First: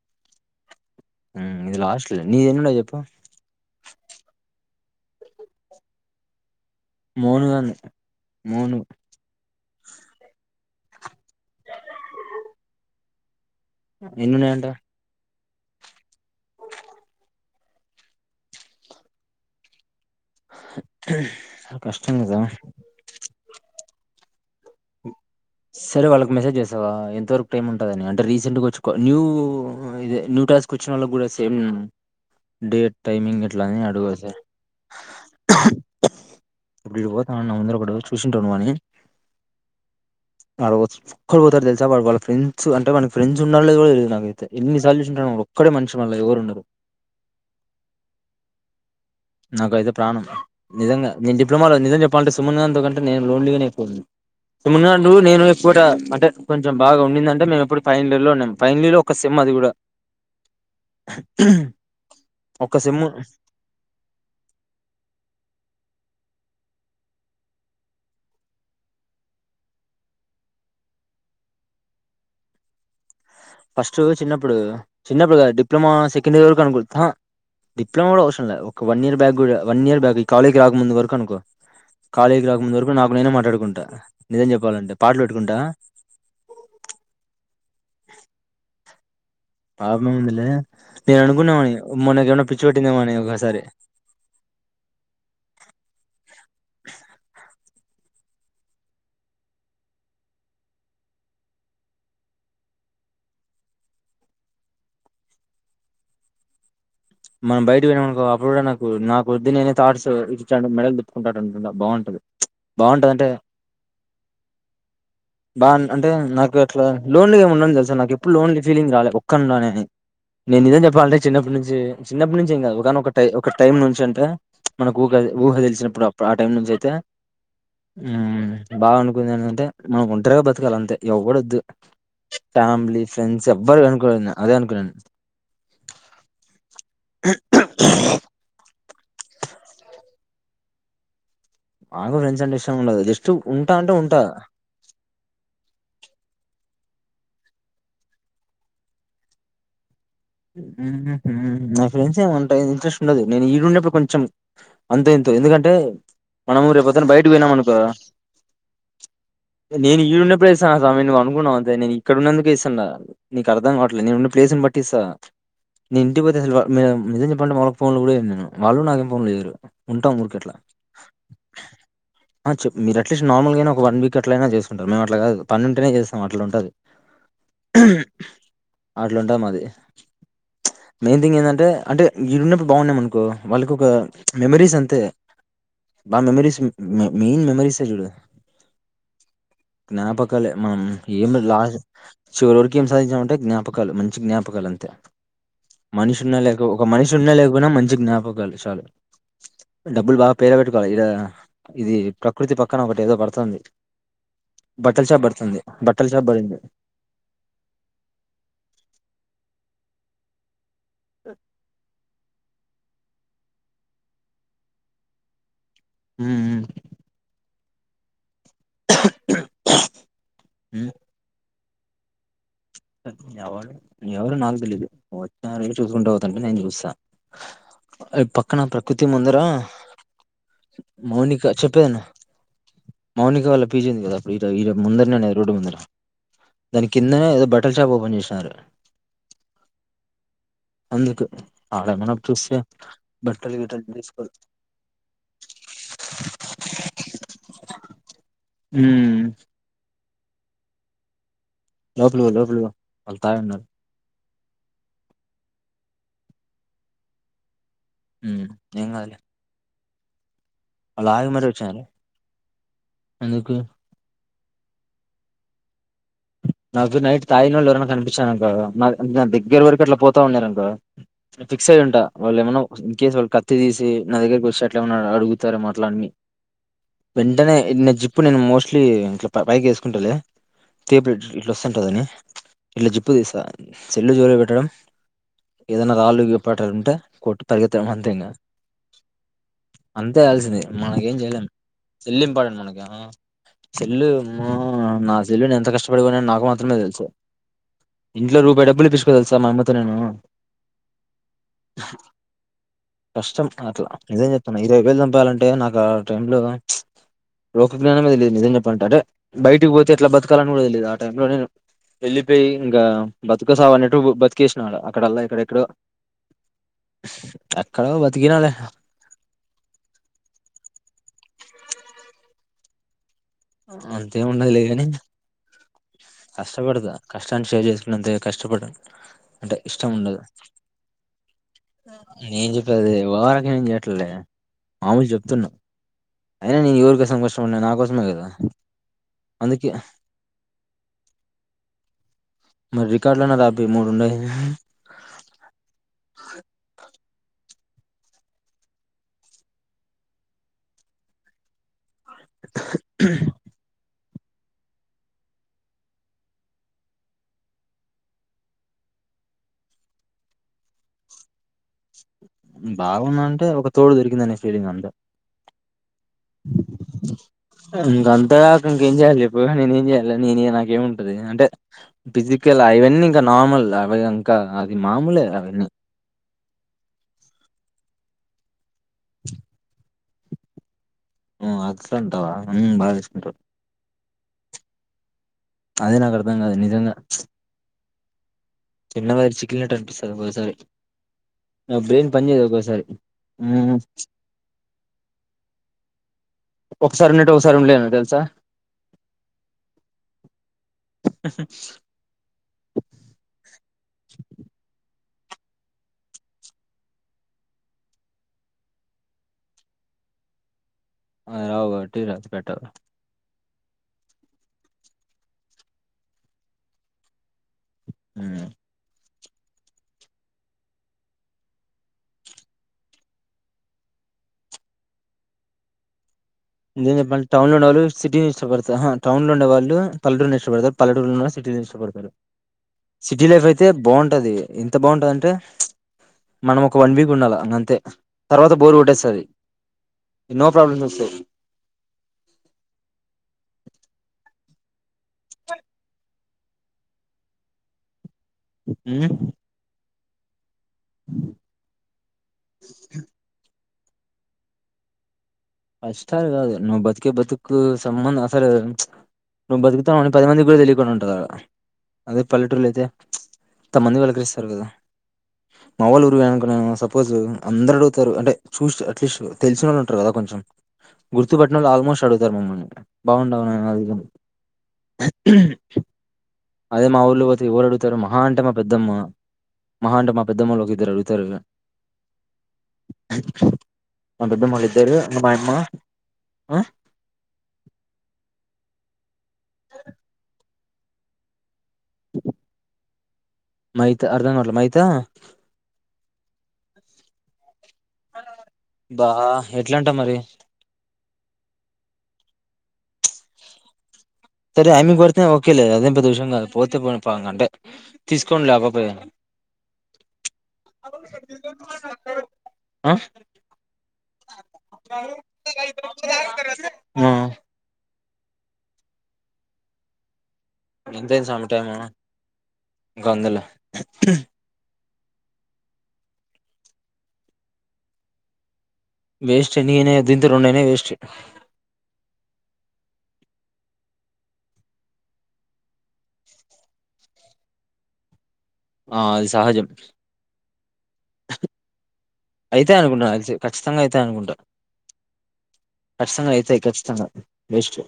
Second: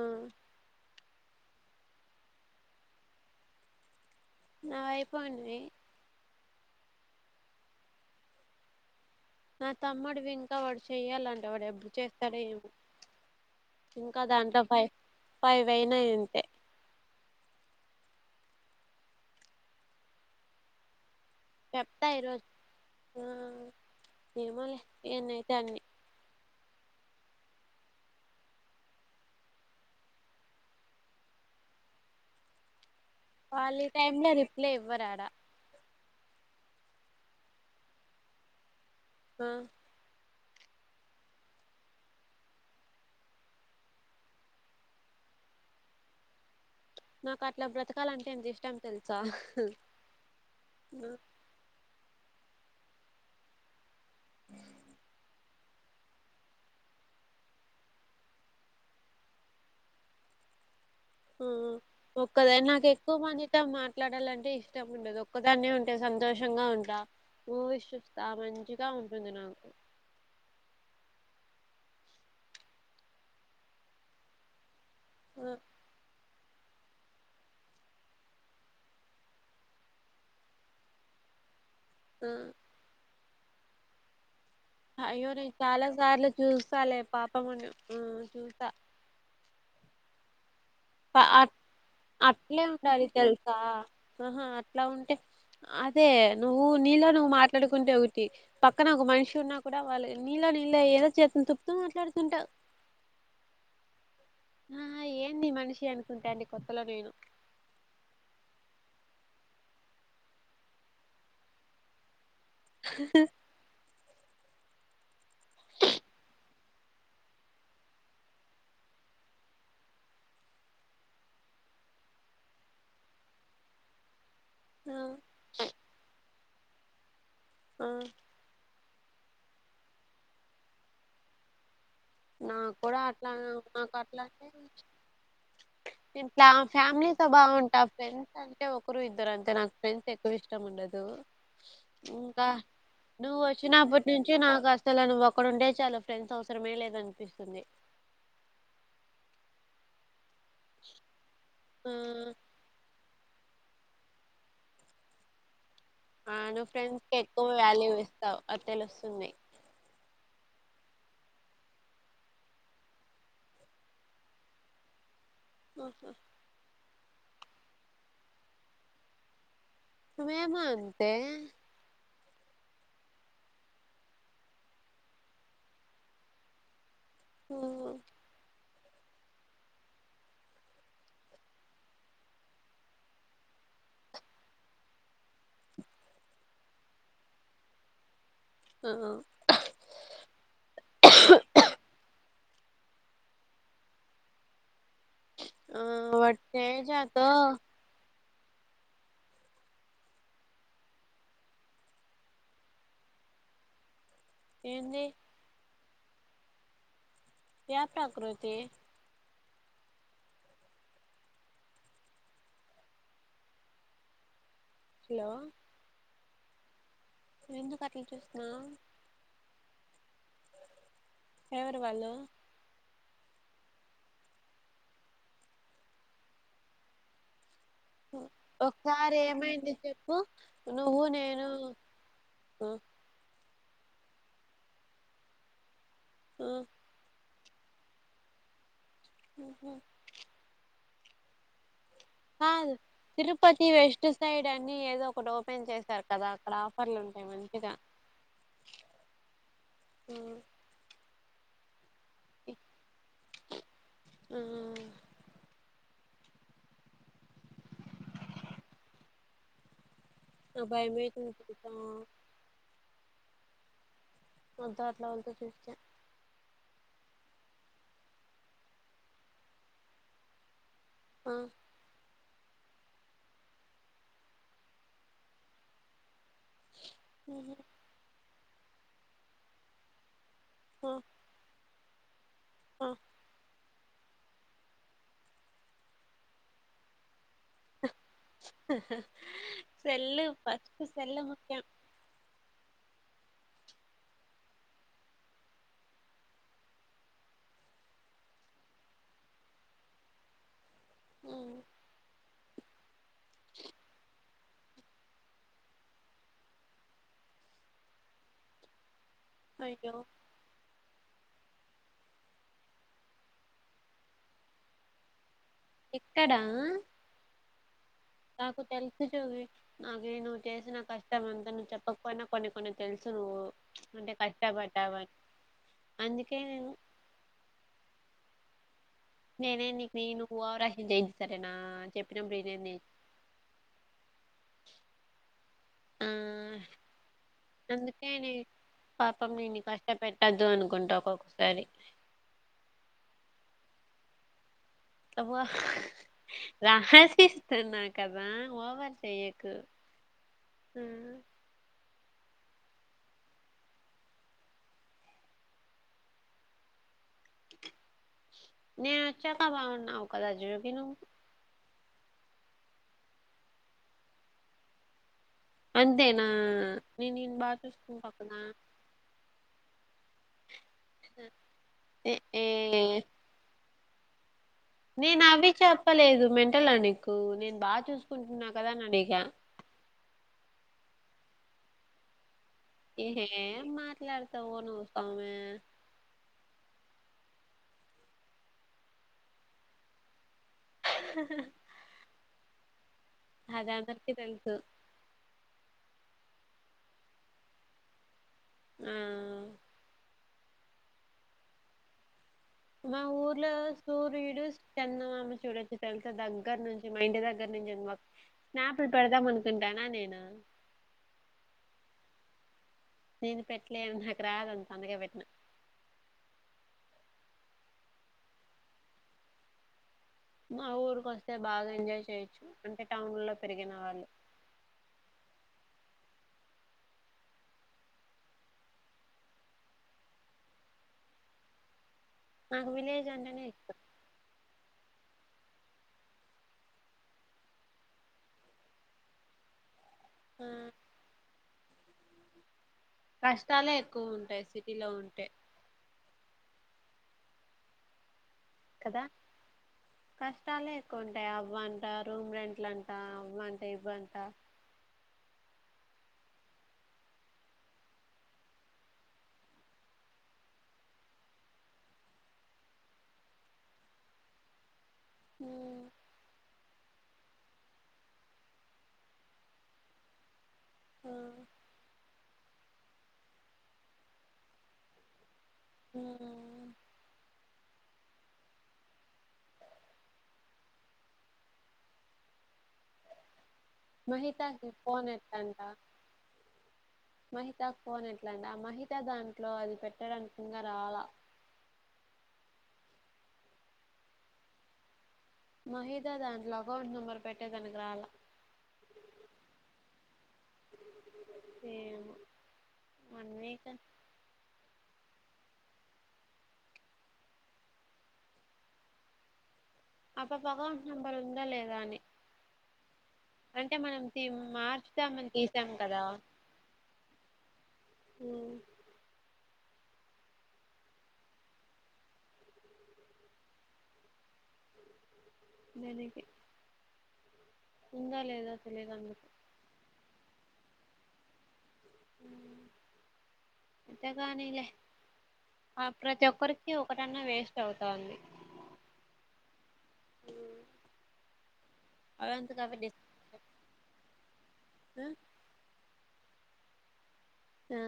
ఆ హ్మ్ ఇది లాస్ట్ నీదిేన్నిండవు చెప్పు నా వైపోన్నయి మూను అన్న మూను ఇకా వాడు చెయ్యాలంటే వాడు ఎప్పుడు చేస్తాడో ఏమి ఇంకా దాంటా ఎన్నున్నాయంట పై ఫై్యినా ఏంత చెప్తా కష్టందా ఈరోజు ఆ ఏమోలే ఎన్నయితే అన్నీ అ ఎంతవరకు టైం ఉంటుందని అంటే రీసెంట్గా వచ్చు న్యూ ఇదే న్యూ టాస్క్ వచ్చిన వాళ్ళకి కూడా సేమ్ డేట్ టైమింగ్ ఎట్లాని వాళ్ళు ఈ అడగి టైమ్ లో సార్ రిప్లై ఇవ్వరాడ ఇప్పుడు ఇడిపోతా నా ముందర ఒకటి చూసింటాను అని ఆ వాడ ఒక్కడ పోతారు తెసా వాడు వాళ్ళ ఫ్రెండ్స్ అంటే మన ఫ్రెండ్స్ ఉండళ్లే కూడా లేదు నాక అైతే ఎన్ని సాల్యషన్ ఉంట ఒకక్కడ మషి మళ్ళ ఎవరు ఉన్నారు నాకు అట్లా బ్రతకాల అంటే ఎంత ఇష్టం తెలుసా నాక అయితే ప్రాణం నిజంగా ఆ నేను డిప్లమాలో నిజ చె ంటే సున్ అంటేను లోన్లీగానేయింది న్నాడు నేను కూడా అంటే కొంచెం బాగా ఉండిందింటే మేము ఎప్పుడు ఫైనల్ ఇయర్ లో ఉన్నాం ఫైనల్ ఇయ లో ఒక సిమ్ అది కూడా ఆ ఒక్కద ఒక నాకు సెమ్ ఎక్కువ మందితో మాట్లాడాలండి అంటే ఇష్టం ఉండదు ఒక్కదాన్న ఉంటే సంతోషంగా ఉంటా నువ ఇష్టస్తా మంచిగా ఉంటుంది నాకు ఫస్ట్ చిన్నప్పుడు చిన్నప్పుడుగా ఆ డిప్లొమా సెక్ సెడ్ ఇయర్ వరకు అనుకో డిప్లలోమా కూడా అవసరం లే ఒక వన్ ఇయర్ బ్యాక్ కూడా వన్ ఇయర్ బ్యాక్ ఈ కాలేజ్కి రాక ముందు వరకు అనుకో ఆ కాాలేజ్ రాకు ముందు వరకు నాకు నేనా మా పడుకుంటా అయ్యో నే చాలా సార్లు చూస్తాలి పాపముని ఉ చూసా ఆ మిందలే అట్లే ఉండాలి పెట్టిందేమోని తెలుసా ఒకసారి ఆహా అట్లా ఉంటే అదే నువ్వు నీలో నువ్వు మాట్లాడుకు కుంటే ఒకటి పక్కన ఒక మనిషి ఉన్నా కూడా వాళ్ళు నీళ్ళ నీళ్ళ ఏదో చేతను తుప్పుతూ మాట్లాడుతుంటా ఆ ఏంది మనిషి అనుకుంటే అండి కొత్తలో నేను మనం బయట వెళ్నామనుకో అప్పుడు కూడా నాకు నాకు వద్ది నేనే థాట్స్ ఇచ్చా మెడల్ తిప్పుకుంటాడు అంటు బాగుంటది బాగుంటదింటే బా అంటే నాకు అట్లా లోన్లు ఏమి ఉండని తెలుసా నాకు ఎప్పుడు లోన్లు ఫీలింగ్ రాలేదు ఒక్కనిని నేను నిజం చెప్పాలంటే చిన్నప్పటి నుంచి చిన్నప్పటి నుంచి ఏంకా ఒక ఒక టై ఒక టైం నుంచి అంటే మనకు ఆ ఊహ ఊహ తెలిచినప్పుడు అప్పుడు ఆ టైం నుంచి త ఆ బావను ఏంటంటే మనం ఒంటరిగా బతకాలి అంతే ఎవ్వడొద్దు నా కూడా ఫ్యామిలీ అట్లా ఫ్రెండ్స్ ఎవ్వరు నాకు అట్లా అనుకోను అదే అనుకున్నాను ఇంట్లా ఫ్యామిలీ తో బాగుంటా ఫ్రెండ్స్ అంటే ఒకరు ఇద్దరు అంతే నాకు ఫ్రెండ్స్ ఎక్కువ ఇష్టం ఉండదు నాకు ఫ్రెండ్స్ ఇంకా అంటే ఇష్టం ఉండదు జస్ట్ నువ్వు ఉంటా అంటే వచ్చినప్పటి ఉంటా నుంచి నాకు అసలు నువ్ ఒక్కడు ఉంటే చాల ఫ్రెండ్స్ అవసరమే లేదని అనిపిస్తుంది నా ఆ ఫ్రెండ్స్ ఏంటా ఇంట్రెస్ట్ ఉండదు నేను ఈడు ఉన్నప్పుడు కొంచెం అంతో ఎంతో ఎందుకంటే అ నువ్ మనము ఫ్రెండ్స్ రేపొద్దున కి బయటకు ఎక్కువ పోయినాం అనుకో వాల్యూ ఇస్తావ్ అది తెలు వస్తుంది నువ్ అనుకున్నావు అంతే ఇడన్నందుకు ఇస్తాం నీకు అర్థం కాట్ నేనున్న ప్లేసుస్నిట్టిస్తా నే ఆహా ఇంటికి పోతే అసలు నిజం చెప్పాలంటే మా వాళ్ళకి ఫోన్ కూడా నేను వాళ్ళు నాకేం ఫోన్లుజేయరు మేము అంతే చె మీరు అట్లీస్ట్ నార్మల్గానే ఒక వన్ వీక్ ఎట్లయినా చేసుకుంటారు మేము అట్లా కాదు పన్న ఉంటేనే చేస్తాం అట్లా ఉంటుది ఆ అ అట్లుంటాం మాది మెయిన్ థింగ్ ఏంటంటే అంటే ఈ చన్నప్పుడు బాగున్నాం అనుకో వాళ్ళకి ఒక మెమరీస్ అంతే బాగా మెమరీస్ మెయిన్ మెమరీసే చూడ ఆ జ్ఞాపకాలే మనం ఏం లాస్ చివరి వరకు ఏం సాధించామంటే జ్ఞాపకాలు మంచి జ్ఞాపకాలు అంతే ఆ, మనిషి వాడు ఉన్నా లేకపో ఒక మనిషి తేజాతో ఉన్నా లేకపోనా మంచికి జ్ఞాపకం చాలు డబ్బులు బాగా పేర పెట్టుకోవాలి ఇడ ఇది ప్రకృతి పక్కన ఒకటి ఏదో పడుతుంది ఏంది బట్టల షాప్ పెడుతున్న బట్టలు షాప్ బరింది వ్యాపకృతి స హలో హ ఎందు కాటి చూస్తుిన ఉమ్. ఫేవర్ వాళ్ళు ఎవరు ఎవరు నాకు తెలీదు్ వచ్చిన ర చూసుకుంటూ పోతుంటే నేను చూస్తా అది పక్కన ప్రకృతి ఒకసారి ముందర ఏమైంది చెప్పు నువ్వు మౌనిక నేను పించిందిదా అప్పుడు ఇ ముందరనేది రోడ్డు ముర దాని కింద ఏదో హోటల్ షాప్ ఓపెన్ చేసినారు ఆహ అందుకు ఆడేమన్నా చూస్తే బట్టలు తిరుపతి గిట్టలు వెస్ట్ తీసుకో సైడ్ అన్ని ఏదో ఒకటి ఓపెన్ చేశారు కదా అక్కడ ఆఫర్లు ఉంటాయి మంచిగా ఈ లోపలు లోపలు వాళ్ళు తాయ ఉన్నారు ఆ ఏంగదలే అ భయమ తత వచ్చారు ఎందుకు వద్ద అట్లా వాళ్ళతో చూర్కా నాకు్రు నైట్ తాయినళ్ళు ఎవరని కనిపానంక నా దగ్గర వరకు అట్లా పోతా ఉన్నారుారంక ఆ ఫిక్స్ అయ్య ఉంటా వాళ్ళు ఏమన్నా ఇన్ కేేస్ వాళ్ళ కత్తి తీసి నా దగ్గరకి వచ్చేట్లా ఏమన్నా అడుగుతారా మాట్లావి వెంటనే ఉహు, నిన్న జిప్పు నిేన్నను మోసం మలీ ఇంట్ పైకి వేసుకుంటాలి ఆ త ప్లేట్ ఇట్ సంటదని ఆ. ఇట్లా జిప్పు తీసా చెెల్లు జోలి పెట్టడం ఏదనా రాలు పట్టంటే కోటు తరిగెత్తం అంతే ఇంకా సెల్లు అంతేల్సింది ఫస్ట్ మనక ఏం సెల్లు చెయలేం ముఖ్యం చెల్లి ఇంపార్టెంట్ మనకి చెల్లు నా చెల్లు న అంత కష్టపడికునని నాకు మాత్రమే తెలుసా ఇంట్లో రూపాయయి డబ్బులు ఇప్పసుకో తెలుసా మా అమ్మతో నేను ఉమ్, కష్టం అట్లా నిజం చె తున్న ఇరవై వేలు చంపాలంటే నాకు ఆ టైం లో లోకజ్ఞానమే లేదు నిజం చెప్పలాంటే అట్ బైటికి పోతే అయ్యో ఎట్లా బత్ కూడ తెలిదు ఆ టైం లో నేను వెళ్లిపోయి ఇంకా బతుకసావు అన్నట్టు బతికేసినడ అక్కడల్ల ఇక్క ఎక్కడా ఎక్కడో బతికినాలే నాకు తెలుసు చూవి నాగే ను్వు చేసిన కష్టం అంతను చెప్పకపోయి కొన్ని కొన్ని తెల్ అంతేమి ఉండదు లే కాని అందుకే నేను కష్టపడదా కష్టాన్ని షేర్ చేసుకున్న అంతే కష్టపడ్ అంటే నేనే ఇష్టం నీకు ఉండదు నేను ఓవరాక్షన్ చేయను సరేనా చెప్పినప్పుడు నేం వినేది చెప్పేది అదే ఓవర్ అక్షన్ ఎం చేయట్లే లే మామూలు చెప్తున్నా ఆ అయినా నేను ఎవరి కోసం కష్ట పడిన నా కోసమే అందుకే కదా నే పాపం నేను అందుకే కష్ట పెెట్టద్దు అనుకుంటా ఒక్కొక్కసారి మరి రికార్డులన్న రాపి్ మూడు ఉంన్నాయ్ రాసిస్తున్న కదా ఓవర్ చేయకు హు నీనిచ్చాక బాగున్నావ్ కదా జోగి నువ్ బాగుంన్న అంటే ఒక తోడు దొరికిందనే ఫీలింగ్ అంతె అంతేనా నేను నేన్ను బా చూసుకుం పక్కన పోయిన నినేం చేయలే నినే ఇగ నాక్ గేముంటది అంటే ఏ ఏ ఫిజికల్ అవన్నీ ఇంకా నార్మల్ అన్ కా అది మామూలే అవన్ని ట్టలా నీకు నేను బాగా చూసుకుంటున్నా కదా అని అడిగా హు అట్లన్టావా ఏ హే ఎం మాట్లాడ్ త్తవో నువ్ స్వామి అదేనక్ ఆర్ ర్ధం కాదు నిజంగా చిన్న మెదడు చికిల్నాట్టు అపిస్తుాది ఒకొక్కసారి నా బ్రెయిన్ పనిచెయదు ఒకొక్ సరి అది అందరికి తెలుసు ఒకసారి ఉన్నట్టు ఒకసారి ఉండలేను తెలుసా ఆ మా ఊర్లో సూర్యుడున్న చూడొచ్చు తెలుస దగ్గర నుంచి మా ఇంటి దగ్గర నుంచి మా స్నాపులు పెడదాం అనుకుంటానా నేను రావు బ టీ రాదు పెట్టాాల నేను పెట్టలేని నాకు రాదంత అండగా పెట్టినా హ మా ఊరుక వస్తే బాగా ఎంజాయ్ చేయొచ్చు అంటే టౌన్ లో పెరిగిన వాళ్ళు ఎందుే చెప్పాలి టౌన్ లో ఉన్నవాళ్ళు సిటీని ఇష్టపడతారుా టౌన్ లో ఉే వాళ్ళు పలూని ఇష్టపడతారు పలూరులో ఉళ్ళ సిటీని ఇష్టపడతారు నాకు విలేజ్ సిటీ అంటేనే లైఫ్ అయితే ఇష్టం బాగుంటది ఎంత బాగుంటందంటే మనం ఒక వన్ వీక్ ఉండాలి అంతే తర్వాత బోరు కొట్టేస్తుంది ఆ న్నో ప్రాబ్లమ్ వ స కష్టాలే ఎక్కువ ఉంటాయి సిటీలో ఉంటే అ క చాలా ఎక్కువ ఉంటాయి అవ్వంటా రూమ్ రెంట్ల అంటా అవ్వంట సైబంటా కష్టాలు కాదు నువ్వు బతికే బతుకు సంబంధం అసలు నువ్వు బతుకుతా పది మందికి కూడా తెలియకుడా ఉంటారు అక్కడ అదే పల్లెటూర్లో అయితే తంతమంది వెలకరిస్తారు కదా ఉమ్ మవల్ ఉరువనకు స సపోజ్ అందరు అగుతారు అంటే చూసి అట్లీస్ట్ తెలిసిన వాళ్ళు ఉంటారు కదా కొంచెం ఆ గుర్తుపట్టనంలో ఆల్మోస్ట్ అడుగుతుంది ధర్మ అ బాగుండవు అది ఉ అదే మా ఊర్ళ పోతే ఎవరు అడుగుతారు మహా అంట మా పెద్దమ్మ మహా అంట మా పెద్దమ్మలు ఒక ఇద్దరు అడుగుతారు మా పెద్దమ్మోళ్ళు మహితాకి ఇద్దరు ఫోన్ మా యమ్మ ఎట్లాంట ఆ మహితా ఫోన్ ఎట్లాంట మహితా ద ట్ లో అది పెట్టారు అనుకుంద తాల మాహతే అర్ధా వాలా మాహత మహిదా దాంలో అకౌంట్ నంబర్ పెట్టదానికి బా ఎట్లాంటా మరి ఏ వన్ వీక్ సరే ఆమి పడితే ఓకేలేదు అదేం ప ద విషం కాదు పోతే పో అంటే తీసుకోని లేకపోయాను అబ పగవ నంబర్ ఉందా లేదా అని ఆ అంటే మనం తీ మార్చుదామని తీసాం కదా ఆ అ ఎంత సమ టైమాక వందలో దదకి ఉందా లేదా వేస్ట్నినే దీంతో రెంండైనే వేస్ట్ అంతేగానిలే ఆ ప్రతి ఒక్కరికి ఒకటన్నా వేస్ట్ అవుతుంది ఆ అది సహజం అయితే అవంతకవే డిస్ అనుకుంటును అ ఖచ్చితంగా అయితే అనుకుంటాను ఖతంగా అయితేాయి ఖచ్చతంగా ఆ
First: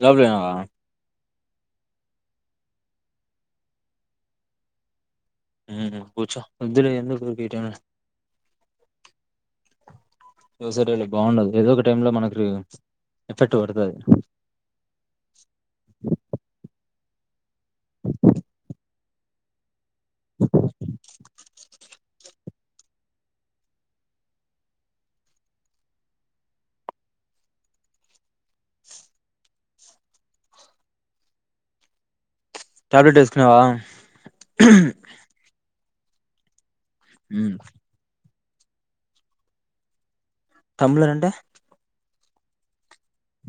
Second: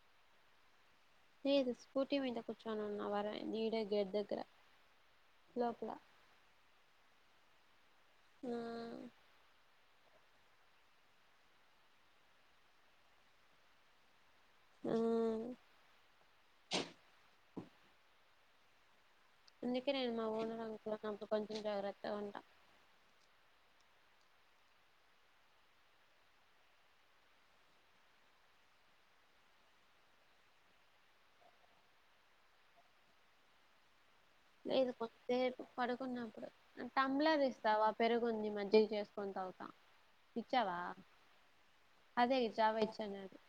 చబ్లే లే ఇది స్కూటీ మంత కూర్చోనన్నా వర ఈడ గెదుకుర ఉ కూుచ ఇ ఎందుకు వీట ఆ చూ సర బాగుండదు ఏదో ఒక టై లో మనకి ఎఫెక్ట్ పడుతుది అ అ అమ్మా ఉఓండవకు కూడా నకు కొంచెం జగ్రత్త ఉంట టాబ్లెట్ వేసుకున్నావా లేదిక వస్తతే పడుకున్నప్పుడు టంలాది ఉమ్ ఇస్తావా పెరుగు కొన్ని మజ్జకి చేసుకొని తాగుతాం పిచ్చావా టంబ్లర్ అంటే అదే చవయిచ్చన్నది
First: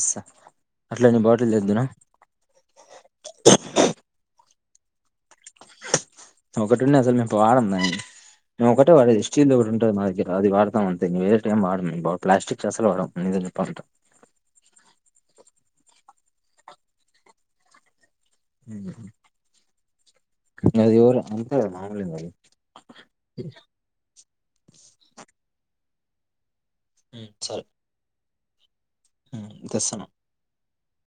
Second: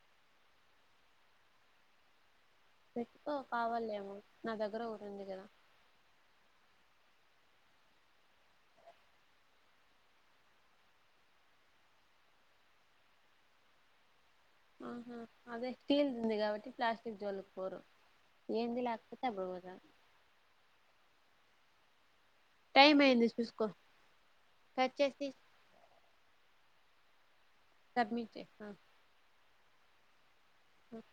ఇసా అట్ల నీ బాటిల్ తెద్దునా చెక్కో కావాలేమో నా దగ్గర రందుకద ఒకటి ఉండి అసలు మేము వాడ మేము ఒకటే వాడేది స్టీల్ ఒకటి ఉంటది మా ద్ర అది వాడా అంతే వే టైం వాడడం ప్లాస్టిక్స్ అసలు వాడ చెప్పంటా ఆహా అదే స్టీల్ దింది కాబట్టి ప్లాస్టిక్ జోళకి పోరు ఏంది లేకపోతే అప్పుడు పోతారు అది ఎవర అంత మాములీంద అది టైమ్ అయింది పసుకో కట్ేసి సరే మీతే దర్శనం అ